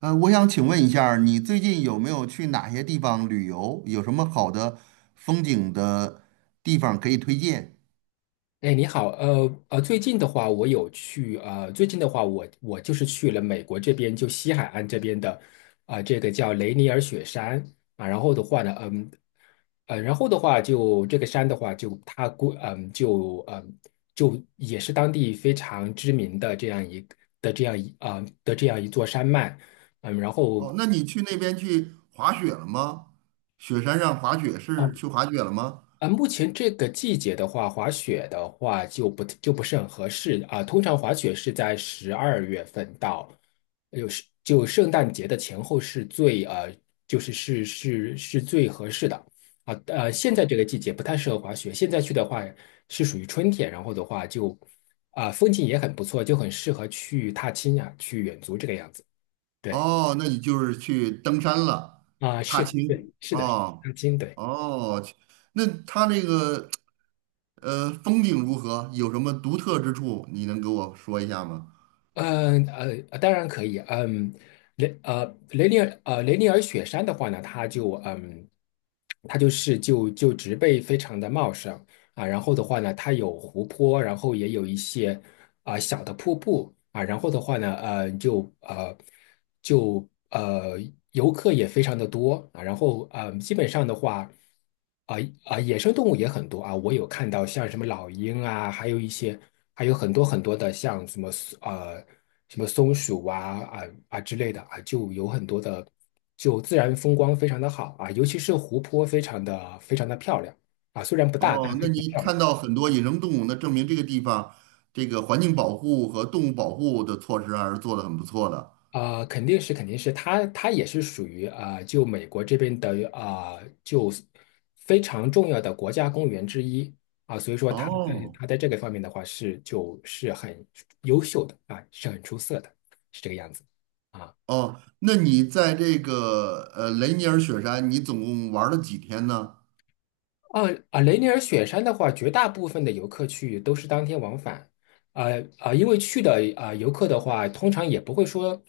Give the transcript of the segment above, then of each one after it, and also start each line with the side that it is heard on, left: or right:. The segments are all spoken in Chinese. right: 我想请问一下儿你最近有没有去哪些地方旅游？有什么好的风景的地方可以推荐？
left: 哎，你好，最近的话，我有去，最近的话我就是去了美国这边，就西海岸这边的，啊、这个叫雷尼尔雪山啊，然后的话呢，然后的话就这个山的话就，它估，嗯，就嗯就也是当地非常知名的这样一的这样一啊、的这样一座山脉，嗯，然后。
right: 哦，那你去那边去滑雪了吗？雪山上滑雪是
left: 哦。
right: 去滑雪了吗？
left: 啊，目前这个季节的话，滑雪的话就不是很合适啊。通常滑雪是在12月份到，就圣诞节的前后是就是最合适的啊。现在这个季节不太适合滑雪，现在去的话是属于春天，然后的话就啊，风景也很不错，就很适合去踏青呀、去远足这个样子。对
right: 哦，那你就是去登山了，
left: 啊，
right: 踏
left: 是
right: 青。
left: 对，是的，
right: 哦，
left: 踏青对。
right: 哦，那它那个风景如何？有什么独特之处？你能给我说一下吗？
left: 当然可以。嗯，雷尼尔雪山的话呢，它它就是植被非常的茂盛，啊，然后的话呢，它有湖泊，然后也有一些啊、小的瀑布啊，然后的话呢，呃，就呃就呃游客也非常的多啊，然后基本上的话。啊啊，野生动物也很多啊，我有看到像什么老鹰啊，还有一些，还有很多很多的像什么呃什么松鼠啊啊之类的啊，就有很多的，就自然风光非常的好啊，尤其是湖泊非常的非常的漂亮啊，虽然不大，
right: 哦，那你看到很多野生动物，那证明这个地方这个环境保护和动物保护的措施还是做的很不错的。
left: 啊、肯定是，肯定是，它也是属于啊、就美国这边的啊、就非常重要的国家公园之一啊、所以说它在
right: 哦
left: 它在这个方面的话是就是很优秀的啊，是很出色的，是这个样子啊。
right: 哦，那你在这个雷尼尔雪山，你总共玩了几天呢？
left: 啊啊，雷尼尔雪山的话，绝大部分的游客去都是当天往返，因为去的啊、游客的话，通常也不会说，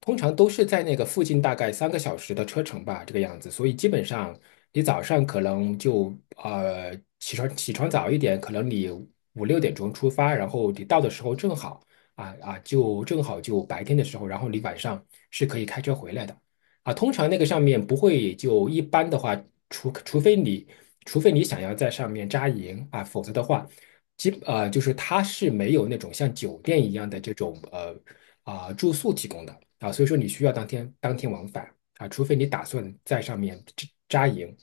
left: 通常都是在那个附近大概三个小时的车程吧，这个样子，所以基本上你早上可能呃起床早一点，可能你5、6点钟出发，然后你到的时候正好就白天的时候，然后你晚上是可以开车回来的。啊，通常那个上面不会就一般的话，除除非你除非你想要在上面扎营啊，否则的话，就是它是没有那种像酒店一样的这种啊、住宿提供的啊，所以说你需要当天往返啊，除非你打算在上面扎营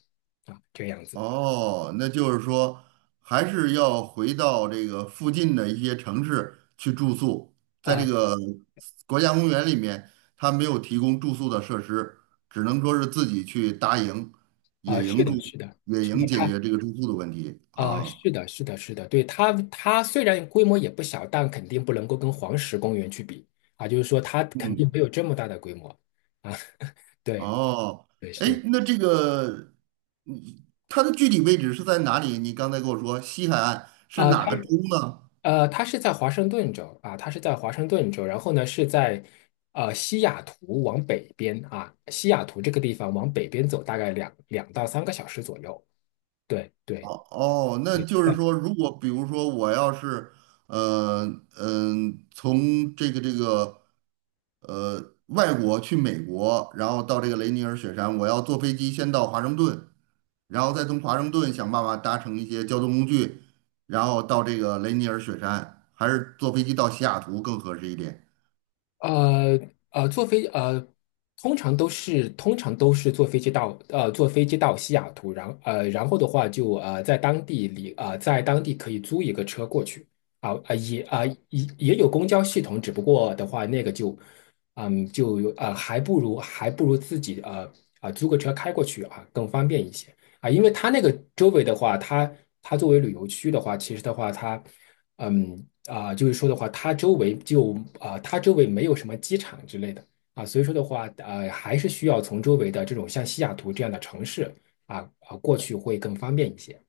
left: 啊，这个样子
right: 哦，那就是说，还是要回到这个附近的一些城市去住宿，在这
left: 啊
right: 个国家公园里面，它没有提供住宿的设施，只能说是自己去搭营、
left: 啊，
right: 野
left: 是
right: 营住、
left: 的，是的，
right: 野
left: 是
right: 营
left: 的，
right: 解
left: 它
right: 决这个住宿的问题
left: 啊，
right: 啊。
left: 是的，是的，是的，对，它虽然规模也不小，但肯定不能够跟黄石公园去比啊，就是说它肯定没
right: 嗯，
left: 有这么大的规模啊。对，
right: 哦，
left: 对，
right: 哎，
left: 是
right: 那这个，嗯它的具体位置是在哪里？你刚才跟我说西海岸是
left: 啊，
right: 哪个州呢？
left: 它是在华盛顿州啊，它是在华盛顿州，然后呢是在西雅图往北边啊，西雅图这个地方往北边走大概两到三个小时左右。对，对，
right: 哦哦，那
left: 对，
right: 就是说，如果比如说我要是，呃从这个外国去美国，然后到这个雷尼尔雪山，我要坐飞机先到华盛顿，然后再从华盛顿想办法搭乘一些交通工具，然后到这个雷尼尔雪山，还是坐飞机到西雅图更合适一点？
left: 呃呃，坐飞呃，通常都是坐飞机到西雅图，然后的话就在当地可以租一个车过去啊啊、也啊、也有公交系统，只不过的话那个就有啊，还不如自己啊、租个车开过去啊更方便一些啊、因为它那个周围的话，它作为旅游区的话，其实的话它。就是说的话，它周围没有什么机场之类的啊，所以说的话，还是需要从周围的这种像西雅图这样的城市啊啊过去会更方便一些。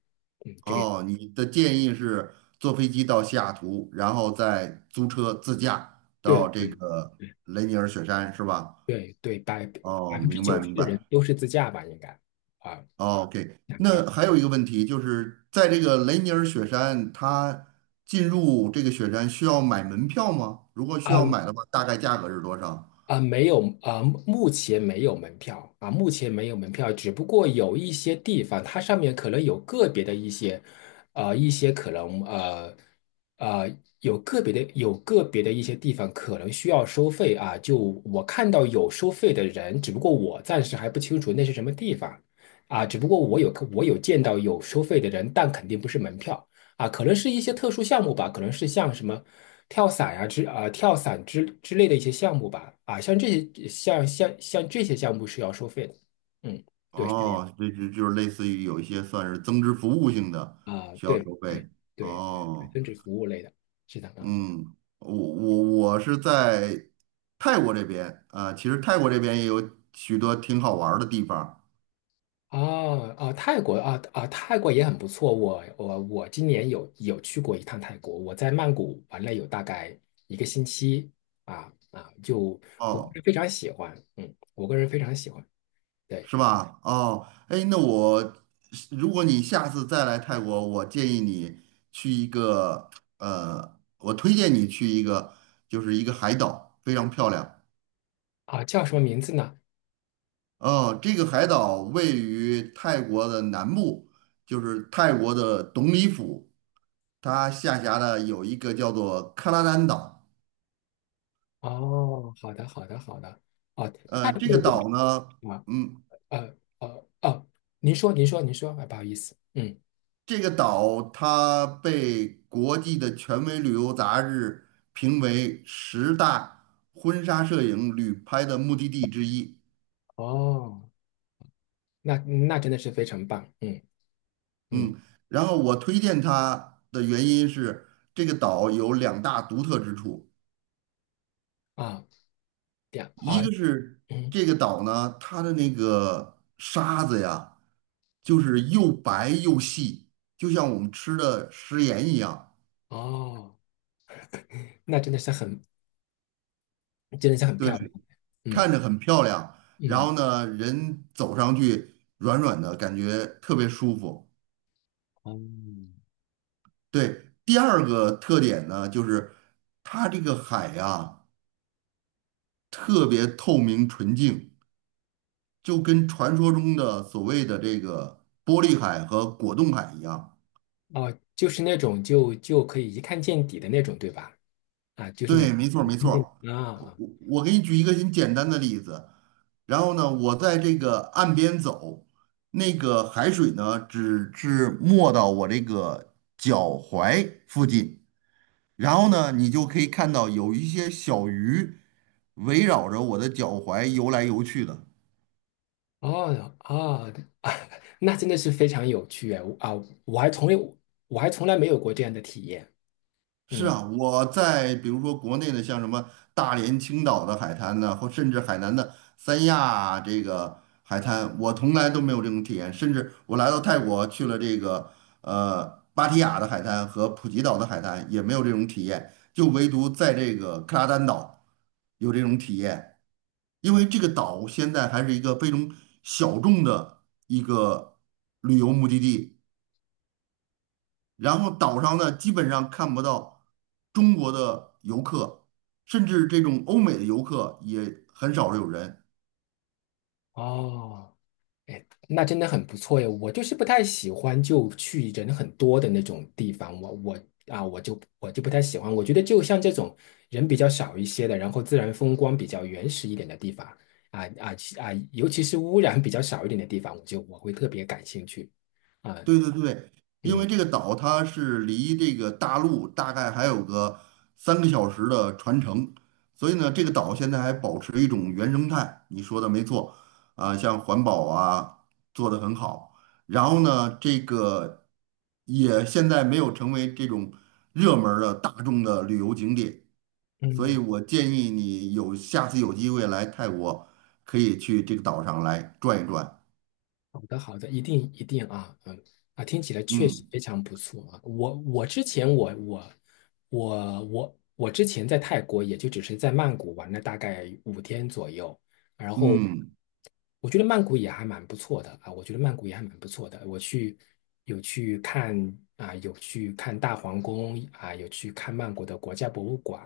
left: 嗯，这个
right: 哦，你的建议是坐飞机到西雅图，然后再租车自驾
left: 对
right: 到这
left: 对
right: 个雷尼尔雪山，是吧？
left: 对对，百
right: 哦，
left: 百分之
right: 明白
left: 九十
right: 明
left: 的人
right: 白。
left: 都是自驾吧，应该啊，
right: 哦 OK，
left: 那应该。
right: 那还有一个问题就是，在这个雷尼尔雪山，它进入这个雪山需要买门票吗？如果需要买
left: 啊。
right: 的话，大概价格是多少？
left: 啊，没有啊，目前没有门票啊，目前没有门票，只不过有一些地方，它上面可能有个别的一些，呃，一些可能呃呃有个别的一些地方可能需要收费啊，就我看到有收费的人，只不过我暂时还不清楚那是什么地方啊，只不过我有见到有收费的人，但肯定不是门票啊，可能是一些特殊项目吧，可能是像什么跳伞呀、跳伞之类的一些项目吧，啊，像这些项目是要收费的，嗯，对，是这样
right: 哦，这就是类似于有一些算是增值服务性的
left: 啊，
right: 需要
left: 对
right: 收
left: 对
right: 费。
left: 对对对，
right: 哦，
left: 增值服务类的，是的啊。
right: 嗯，我是在泰国这边啊，其实泰国这边也有许多挺好玩儿的地方。
left: 哦哦，泰国啊啊，泰国也很不错。我今年有去过一趟泰国，我在曼谷玩了有大概一个星期啊啊，我不
right: 哦
left: 是非常喜欢，我个人非常喜欢。对
right: 是吧？哦，哎，那我如果你下次再来泰国，我建议你去一个呃，我推荐你去一个，就是一个海岛，非常漂亮。
left: 啊，叫什么名字呢？
right: 哦，这个海岛位于泰国的南部，就是泰国的董里府，它下辖的有一个叫做克拉丹岛。
left: 哦，好的，好的，好的。哦，泰
right: 呃，这
left: 国
right: 个岛呢。
left: 我啊，
right: 嗯。
left: 哦，您说，您说，您说，啊，不好意思，嗯，
right: 这个岛它被国际的权威旅游杂志评为十大婚纱摄影旅拍的目的地之一。
left: 哦，那真的是非常棒，嗯嗯
right: 嗯，然后我推荐它的原因是，这个岛有两大独特之处，
left: 啊，对啊，
right: 一
left: 啊
right: 个是
left: 嗯
right: 这个岛呢，它的那个沙子呀，就是又白又细，就像我们吃的食盐一样。
left: 哦，那真的是很，真的是很
right: 对。
left: 漂亮，
right: 看
left: 嗯
right: 着很漂亮，然
left: 嗯，
right: 后呢，人走上去软软的，感觉特别舒服。
left: 哦
right: 对，第二个特点呢，就是它这个海呀，特别透明纯净，就跟传说中的所谓的这个玻璃海和果冻海一样。
left: 哦，就是那种就可以一看见底的那种，对吧？啊，就是那
right: 对，
left: 种
right: 没错儿
left: 一
right: 没
left: 看
right: 错儿。
left: 见底
right: 我
left: 啊
right: 我给你举一个很简单的例子，然后呢，我在这个岸边走，那个海水呢只是没到我这个脚踝附近，然后呢，你就可以看到有一些小鱼围绕着我的脚踝游来游去的。
left: 哦哦，啊，那真的是非常有趣哎啊！我还从来我还从来没有过这样的体验。
right: 是
left: 嗯，
right: 啊，我在比如说国内的，像什么大连、青岛的海滩呢，或甚至海南的三亚这个海滩，我从来都没有这种体验。甚至我来到泰国去了这个呃芭提雅的海滩和普吉岛的海滩，也没有这种体验，就唯独在这个克拉丹岛有这种体验。因为这个岛现在还是一个非常小众的一个旅游目的地。然后岛上呢，基本上看不到中国的游客，甚至这种欧美的游客也很少有人。
left: 哦，哎，那真的很不错哎。我就是不太喜欢就去人很多的那种地方，我我啊，我就不太喜欢。我觉得就像这种人比较少一些的，然后自然风光比较原始一点的地方啊啊其啊，尤其是污染比较少一点的地方，我会特别感兴趣啊。
right: 对对对，因
left: 嗯
right: 为这个岛它是离这个大陆大概还有个3个小时的船程，所以呢，这个岛现在还保持一种原生态。你说的没错，啊，像环保啊做得很好，然后呢，这个也现在没有成为这种热门儿的大众的旅游景点。所以
left: 嗯。
right: 我建议你有下次有机会来泰国，可以去这个岛上来转一转。
left: 好的，好的，一定一定啊，嗯啊，听起来确实
right: 嗯
left: 非常不错啊。我我之前在泰国也就只是在曼谷玩了大概5天左右，然后
right: 嗯
left: 我觉得曼谷也还蛮不错的啊，我觉得曼谷也还蛮不错的。我去有去看啊，有去看大皇宫啊，有去看曼谷的国家博物馆，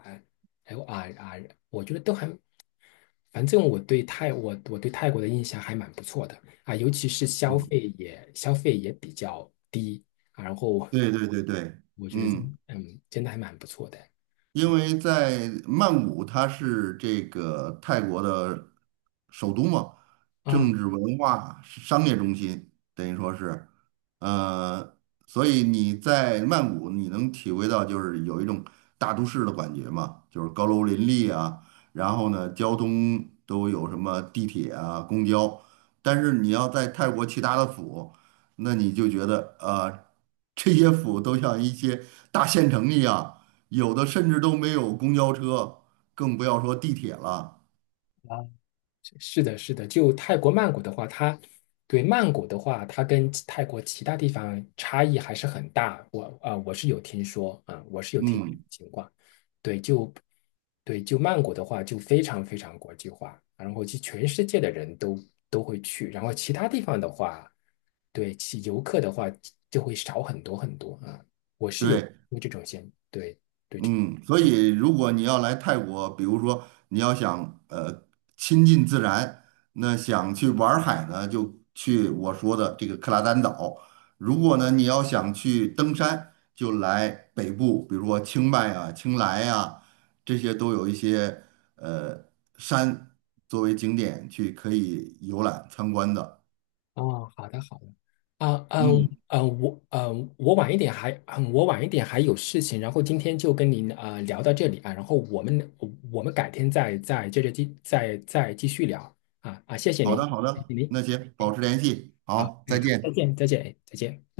left: 还有啊啊，我觉得都还反正我对泰我我对泰国的印象还蛮不错的啊，尤其是消
right: 嗯，
left: 费也消费也比较低啊，然后
right: 对对对对，
left: 我觉得
right: 嗯。
left: 嗯，真的还蛮不错的
right: 因为在曼谷，它是这个泰国的首都嘛，政
left: 啊。
right: 治文化是商业中心，等于说是，呃，所以你在曼谷，你能体会到就是有一种大都市的感觉嘛，就是高楼林立啊，然后呢，交通都有什么地铁啊、公交，但是你要在泰国其他的府，那你就觉得啊、这些府都像一些大县城一样。有的甚至都没有公交车，更不要说地铁了。
left: 是的，是的，就泰国曼谷的话，曼谷的话，它跟泰国其他地方差异还是很大。我是有听说啊、我是有听说这种
right: 嗯，
left: 情况。对，就对，就曼谷的话，就非常非常国际化，然后就全世界的人都会去。然后其他地方的话，对其游客的话就会少很多很多啊、我是有
right: 对，
left: 这种现，对对
right: 嗯，所以如果你要来泰国，比如说你要想亲近自然，那想去玩儿海呢，就去我说的这个克拉丹岛；如果呢你要想去登山，就来北部，比如说清迈啊、清莱啊，这些都有一些呃山作为景点去可以游览参观的。
left: 哦，好的好的，啊嗯
right: 嗯。
left: 嗯，我晚一点还有事情，然后今天就跟您聊到这里啊，然后我们改天再再接着继再再继续聊啊啊，谢谢
right: 好
left: 您，
right: 的，好
left: 谢
right: 的，
left: 谢您，
right: 那行，
left: 哎
right: 保持联系，
left: 好
right: 好，再
left: 哎好，再
right: 见。
left: 见再见哎再见。